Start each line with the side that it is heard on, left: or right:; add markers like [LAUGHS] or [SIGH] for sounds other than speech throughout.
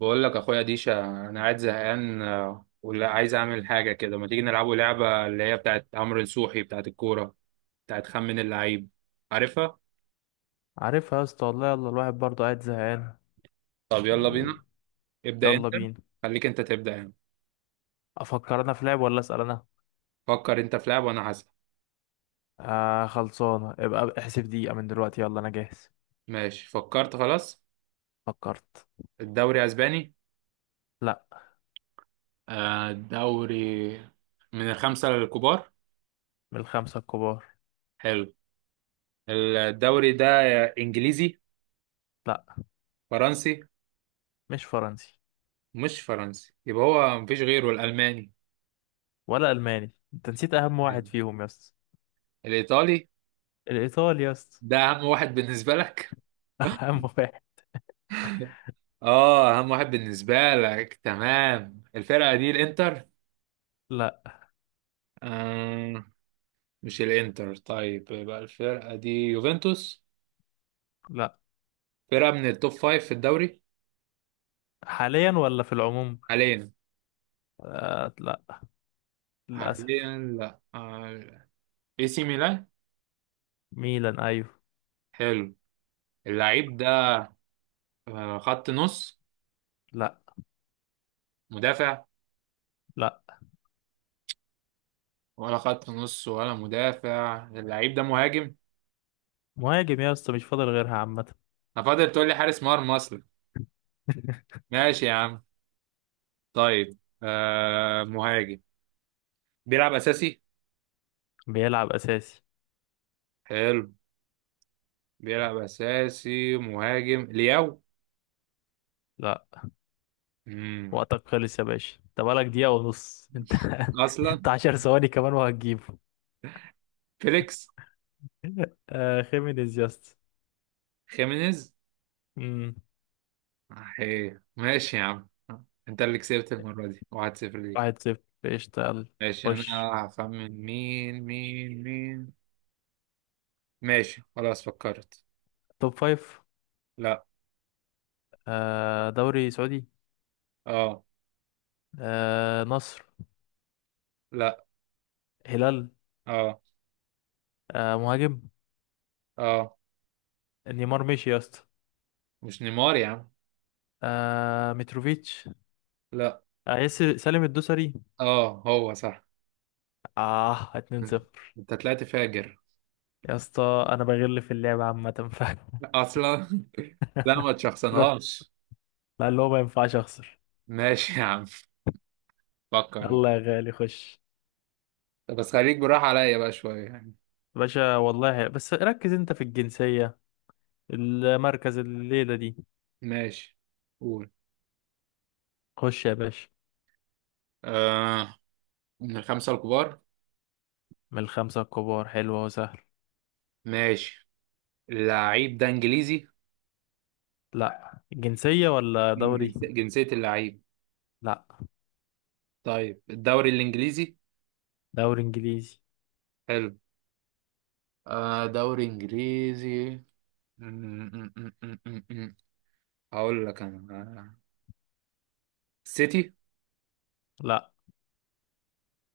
right: بقول لك اخويا ديشا انا قاعد زهقان آه، ولا عايز اعمل حاجه كده، ما تيجي نلعبوا لعبه اللي هي بتاعت عمرو نصوحي بتاعت الكوره، بتاعت خمن اللعيب؟ عارفها.
left: عارفها يا اسطى، والله يلا الواحد برضه قاعد زهقان.
right: طب يلا
left: و-
right: بينا. ابدا
left: يلا
right: انت.
left: بينا.
right: خليك انت تبدا يعني.
left: افكر انا في لعب ولا اسال انا؟
right: فكر انت في لعب وانا هسأل.
left: آه خلصانه، ابقى احسب دقيقه من دلوقتي، يلا انا جاهز.
right: ماشي فكرت خلاص.
left: فكرت.
right: الدوري اسباني؟
left: لا.
right: آه، الدوري من الخمسه الكبار.
left: من الخمسه الكبار.
right: حلو. الدوري ده انجليزي؟
left: لا،
right: فرنسي؟
left: مش فرنسي.
right: مش فرنسي يبقى هو مفيش غيره الالماني.
left: ولا الماني، انت نسيت اهم واحد فيهم يا اسطى.
right: الايطالي؟
left: الايطالي يا اسطى.
right: ده اهم واحد بالنسبة لك.
left: [LAUGHS] اهم واحد.
right: اه اهم واحد بالنسبة لك، تمام. الفرقة دي الانتر؟
left: لا.
right: آه، مش الانتر. طيب يبقى الفرقة دي يوفنتوس؟
left: لا.
right: فرقة من التوب فايف في الدوري؟
left: حاليا ولا في العموم؟
right: حاليا.
left: آه لا، للاسف.
right: حاليا، لا. آه، اي سي ميلان.
left: ميلان ايوه.
right: حلو. اللعيب ده آه، خط نص؟
left: لا.
right: مدافع؟
left: لا.
right: ولا خط نص ولا مدافع، اللعيب ده مهاجم.
left: مهاجم يا اسطى، مش فاضل غيرها عامه.
right: انا فاضل تقول لي حارس مرمى اصلا.
left: [LAUGHS]
right: ماشي يا عم. طيب آه، مهاجم. بيلعب اساسي؟
left: بيلعب اساسي.
right: حلو. بيلعب اساسي مهاجم لياو؟
left: لا.
right: مم.
left: وقتك خلص يا باشا، انت بقالك دقيقة ونص انت. [LAUGHS]
right: اصلا.
left: انت عشر ثواني كمان وهتجيبه.
right: فيليكس؟
left: آه خيمينيز يا اسطى.
right: خيمينيز.
left: امم.
right: ايه ماشي يا عم. انت اللي كسبت المره دي 1-0 ليك.
left: واحد صفر قشطة، يلا.
right: ماشي انا.
left: خش.
right: هخمن مين مين مين. ماشي خلاص فكرت.
left: توب فايف.
right: لا.
left: آه دوري سعودي.
right: اه.
left: آه نصر.
right: لا.
left: هلال.
right: اه،
left: آه مهاجم.
right: اه.
left: نيمار مشي يا اسطى.
right: مش نيمار يا عم.
left: آه متروفيتش.
right: لا.
left: آه ياسر سالم الدوسري.
right: اه، هو صح.
left: اه 2
right: [LAUGHS]
left: 0
right: انت طلعت فاجر.
left: يا اسطى انا بغل في اللعبة عامة، ف [LAUGHS]
right: اصلا. [LAUGHS] لا، ما
left: لا.
right: تشخصنهاش.
left: لا، اللي هو ما ينفعش اخسر.
right: ماشي يا عم. فكر.
left: يلا يا غالي خش.
right: طب بس خليك براح عليا بقى شوية يعني.
left: باشا والله، بس ركز انت في الجنسية، المركز الليلة دي.
right: ماشي. قول.
left: خش يا باشا.
right: آه، من الخمسة الكبار.
left: من الخمسة الكبار، حلوة وسهل.
right: ماشي. اللعيب ده انجليزي؟
left: لا، جنسية ولا
right: مم.
left: دوري؟
right: جنسية اللعيب.
left: لا.
right: طيب الدوري الانجليزي.
left: دوري انجليزي.
right: حلو. آه، دوري انجليزي. م- م- م- م- م- م. هقول لك انا. آه، سيتي.
left: لا.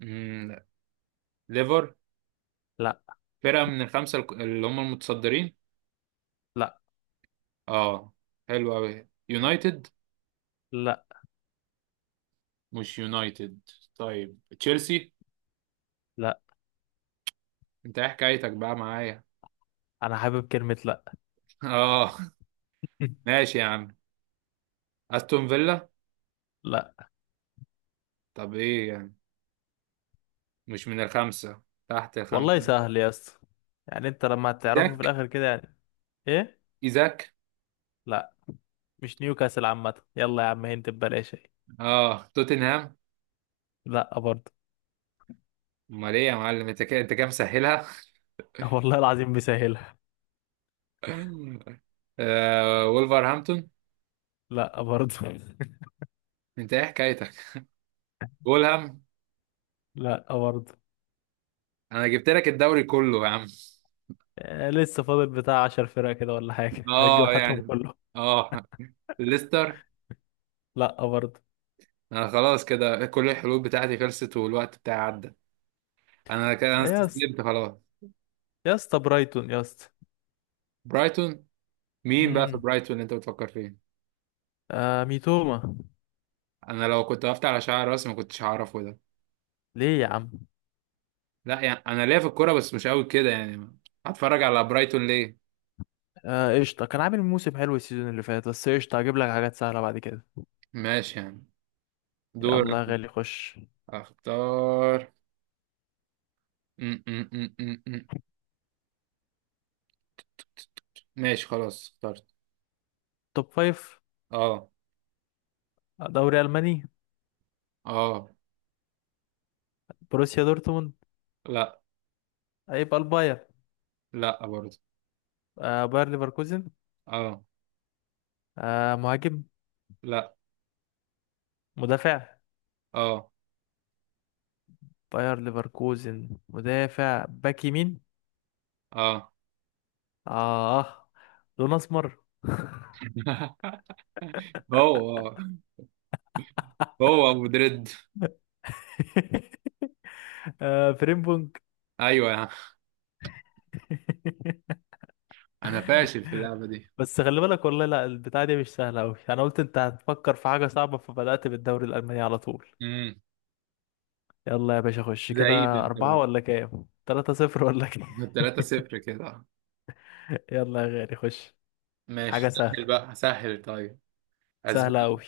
right: لا. ليفر.
left: لا.
right: فرقة من الخمسة اللي هم المتصدرين.
left: لا.
right: اه. حلو قوي، يونايتد.
left: لا.
right: مش يونايتد. طيب تشيلسي.
left: لا.
right: انت ايه حكايتك بقى معايا؟
left: انا حابب كلمة لا.
right: [LAUGHS] اه.
left: [LAUGHS]
right: ماشي يا عم. استون فيلا.
left: لا.
right: طب ايه يعني؟ مش من الخمسه؟ تحت الخمسه.
left: والله سهل يا اسطى، يعني انت لما هتعرفه في
right: ايزاك.
left: الاخر كده يعني. ايه.
right: ايزاك.
left: لا، مش نيوكاسل عامة، يلا يا عم هنت ببلاش اهي.
right: اه توتنهام.
left: لا برضه.
right: امال ايه يا معلم، انت كده انت كام مسهلها.
left: [LAUGHS] والله العظيم بيسهلها.
right: [LAUGHS] آه، وولفرهامبتون.
left: لا برضه.
right: انت ايه حكايتك؟ فولهام.
left: [LAUGHS] لا برضه.
right: انا جبت لك الدوري كله يا عم.
left: آه، لسه فاضل بتاع عشر فرق كده ولا حاجة؟ [LAUGHS] هتجيب
right: اه
left: هاتهم
right: يعني.
left: كله.
right: اه. ليستر.
left: لأ برضه.
right: انا خلاص كده كل الحلول بتاعتي خلصت، والوقت بتاعي عدى. انا كده انا
left: إيه يا اسطى؟
right: استسلمت خلاص.
left: يا اسطى برايتون يا اسطى.
right: برايتون. مين بقى في
left: امم.
right: برايتون اللي انت بتفكر فيه؟
left: آه ميتوما.
right: انا لو كنت وقفت على شعر راسي ما كنتش هعرفه ده.
left: ليه يا عم؟
right: لا يعني انا ليا في الكوره بس مش قوي كده يعني. هتفرج على برايتون ليه؟
left: آه قشطة، كان عامل موسم حلو السيزون اللي فات، بس قشطة هجيب لك حاجات سهلة بعد كده.
right: ماشي يعني. دور
left: يلا يا
right: أنا.
left: غالي خش.
right: اختار. م -م -م -م -م. ماشي خلاص اخترت.
left: توب فايف.
right: اه.
left: دوري ألماني.
right: اه.
left: بروسيا دورتموند.
right: لا.
left: هيبقى الباير.
right: لا برضه.
left: آه باير ليفركوزن.
right: اه.
left: آه مهاجم.
right: لا.
left: مدافع.
right: اه.
left: باير ليفركوزن مدافع باك يمين.
right: اه.
left: اه. لون اسمر.
right: [LAUGHS] هو، هو ابو دريد.
left: [LAUGHS] آه فريم بونج.
right: ايوه يا عم. انا فاشل في اللعبه
left: [LAUGHS]
right: دي.
left: بس خلي بالك والله، لا البتاعة دي مش سهلة أوي. أنا قلت أنت هتفكر في حاجة صعبة فبدأت بالدوري الألماني على طول.
right: امم.
left: يلا يا باشا خش
right: زعيم
left: كده،
right: انت
left: أربعة
right: برضه.
left: ولا كام؟ تلاتة صفر ولا كام؟
right: 3-0 كده.
left: [LAUGHS] يلا يا غالي خش.
right: ماشي
left: حاجة
right: سهل
left: سهلة.
right: بقى، سهل طيب.
left: سهلة
right: اسباني.
left: أوي.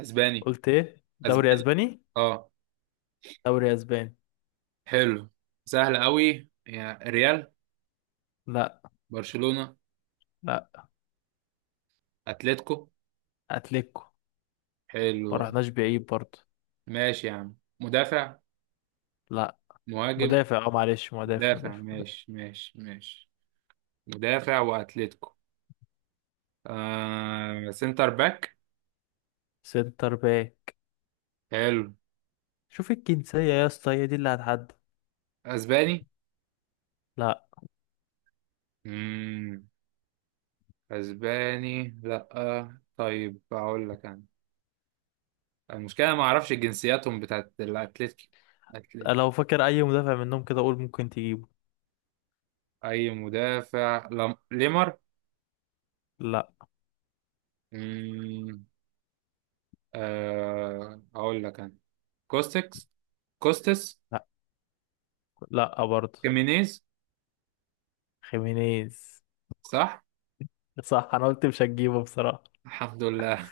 right: اسباني.
left: قلت إيه؟ دوري
right: اسباني.
left: أسباني؟
right: اه.
left: دوري أسباني.
right: حلو. سهل قوي، يا ريال.
left: لا.
right: برشلونة.
left: لا.
right: اتلتيكو.
left: أتليكو.
right: حلو.
left: ما رحناش بعيد برضه.
right: ماشي يا عم. مدافع؟
left: لا.
right: مهاجم؟
left: مدافع أه، معلش، مدافع
right: مدافع
left: مدافع مدافع.
right: ماشي ماشي ماشي. مدافع واتلتيكو. آه، سنتر باك.
left: سنتر باك.
right: حلو.
left: شوف الجنسية يا اسطى، هي دي اللي هتحدد.
right: اسباني؟
left: لا.
right: مم. اسباني لا، طيب اقول لك انا. المشكلة ما اعرفش جنسياتهم بتاعت الاتلتيكي. أتلي-
left: لو فاكر اي مدافع منهم كده اقول، ممكن تجيبه.
right: اي مدافع لم... ليمر.
left: لا.
right: أه هقول لك انا. كوستكس. كوستس.
left: لا. لا برضه.
right: كيمينيز.
left: خيمينيز.
right: صح.
left: صح، انا قلت مش هتجيبه بصراحة.
right: الحمد لله.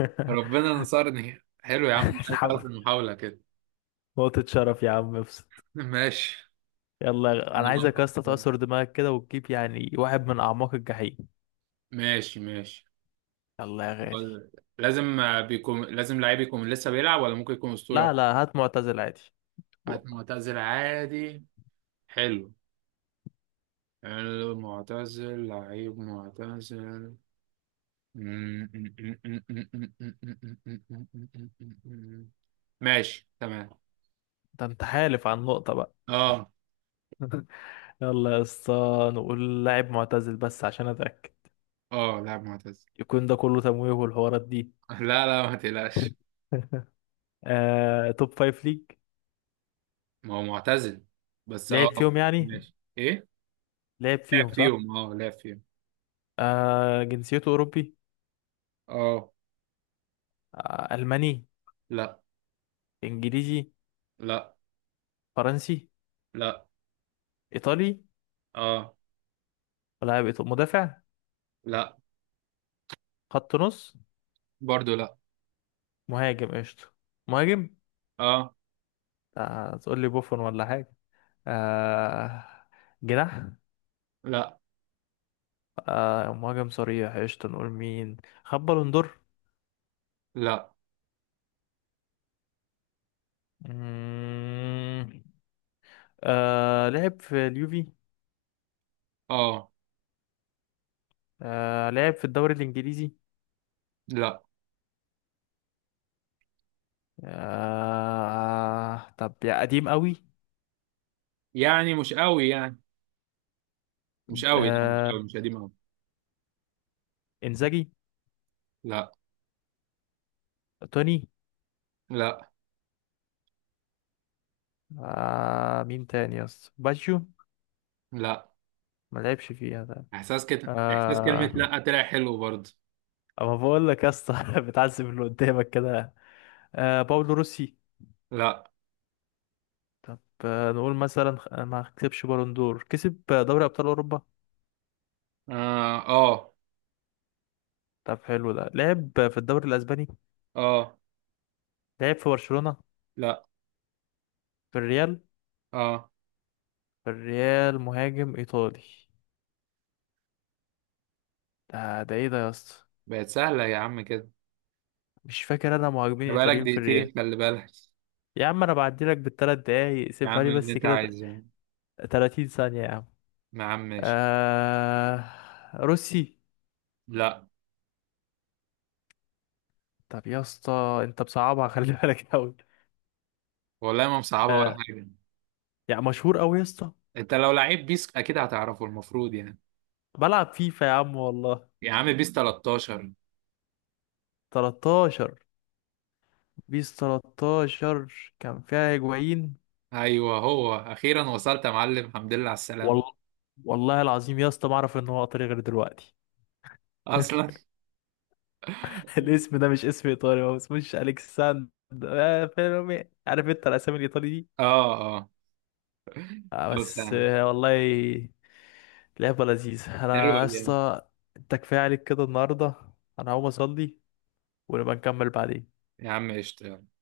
right: [LAUGHS] ربنا نصرني، حلو يا عم عايز أعرف
left: الحمد.
right: المحاولة كده.
left: نقطة شرف يا عم، ابسط.
right: [LAUGHS] ماشي. انا
left: انا عايزك يا اسطى
right: بقى.
left: تعصر دماغك كده وتجيب يعني واحد من اعماق الجحيم.
right: ماشي ماشي.
left: يلا يا غالي.
right: لازم آه، بيكون لازم لعيب يكون لسه بيلعب ولا ممكن يكون
left: لا
right: أسطورة؟
left: لا، هات معتزل عادي. و-
right: عاد معتزل عادي. حلو. حلو معتزل، لعيب معتزل. ماشي تمام.
left: ده انت حالف عن نقطة بقى.
right: اه.
left: [LAUGHS] يلا يا اسطى، نقول لاعب معتزل بس عشان اتاكد
right: اه لا معتزل.
left: يكون ده كله تمويه والحوارات دي.
right: [LAUGHS] لا لا، ما تقلقش.
left: [LAUGHS] آه، توب فايف ليج.
right: ما هو معتزل بس اه.
left: لعب فيهم يعني.
right: ماشي ايه.
left: لعب
right: لعب
left: فيهم صح.
right: فيهم اه لعب فيهم.
left: آه جنسيته أوروبي.
right: اه.
left: آه ألماني.
right: لا.
left: إنجليزي.
right: لا.
left: فرنسي.
right: لا.
left: إيطالي.
right: اه.
left: مدافع.
right: لا.
left: خط نص.
right: برضو لا.
left: مهاجم قشطة. مهاجم.
right: اه.
left: آه تقول لي بوفون ولا حاجة. آه جناح.
right: لا.
left: آه مهاجم صريح قشطة، نقول مين. خد بالون دور.
right: لا.
left: مم، آه لعب في اليوفي.
right: اه.
left: آه لعب في الدوري الإنجليزي.
right: لا
left: آه طب يا قديم قوي.
right: يعني مش قوي يعني. مش قوي، لا، مش
left: آه
right: قوي، مش قديم قوي.
left: إنزاجي.
right: لا.
left: توني.
right: لا.
left: آه مين تاني يا اسطى، باجيو؟
right: لا.
left: ما لعبش فيها ده.
right: احساس كده، احساس كلمة
left: آه
right: لا طلع حلو برضو.
left: اما بقول لك يا اسطى [LAUGHS] بتعذب اللي قدامك كده. آه باولو روسي.
right: لا.
left: طب. آه نقول مثلا ما كسبش بالون دور، كسب دوري ابطال اوروبا.
right: اه اه.
left: طب حلو، ده لعب في الدوري الاسباني.
right: اه.
left: لعب في برشلونة.
right: لا.
left: في الريال.
right: اه.
left: في الريال مهاجم ايطالي، ده ده ايه ده يا اسطى؟
right: بقت سهلة يا عم كده.
left: مش فاكر انا مهاجمين
right: ده بقالك
left: ايطاليين في الريال.
right: دقيقتين خلي بالك.
left: يا عم انا بعدي لك بالثلاث دقايق،
right: يا
left: سيبها
right: عم
left: لي
right: اللي
left: بس
right: انت
left: كده.
right: عايزه.
left: 30 ثانية يا عم.
right: يا عم ماشي.
left: آه، روسي.
right: لا
left: طب يا اسطى انت بصعبها، خلي بالك قوي.
right: والله ما مصعبه ولا
left: آه،
right: حاجه.
left: يعني مشهور قوي يا اسطى.
right: انت لو لعيب بيس اكيد هتعرفه، المفروض يعني.
left: بلعب فيفا يا عم والله.
right: يا عم بيس 13.
left: 13. بيس 13 كان فيها هيجوين.
right: ايوه، هو اخيرا وصلت يا معلم، الحمد لله على
left: والله.
right: السلامه.
left: والله العظيم يا اسطى ما اعرف ان هو ايطالي غير دلوقتي.
right: اصلا.
left: [LAUGHS] الاسم ده مش اسم ايطالي، هو اسمهش الكساندر. آه، فيرمي، عارف انت الاسامي الايطالي دي.
right: اه. اه.
left: آه
right: خلاص يا
left: بس،
right: عم.
left: آه والله. لعبه لذيذه
right: حلوه
left: انا يا
right: دي يا عم.
left: اسطى. انت كفايه عليك كده النهارده، انا هقوم اصلي ونبقى نكمل بعدين.
right: يا عم قشطه يلا.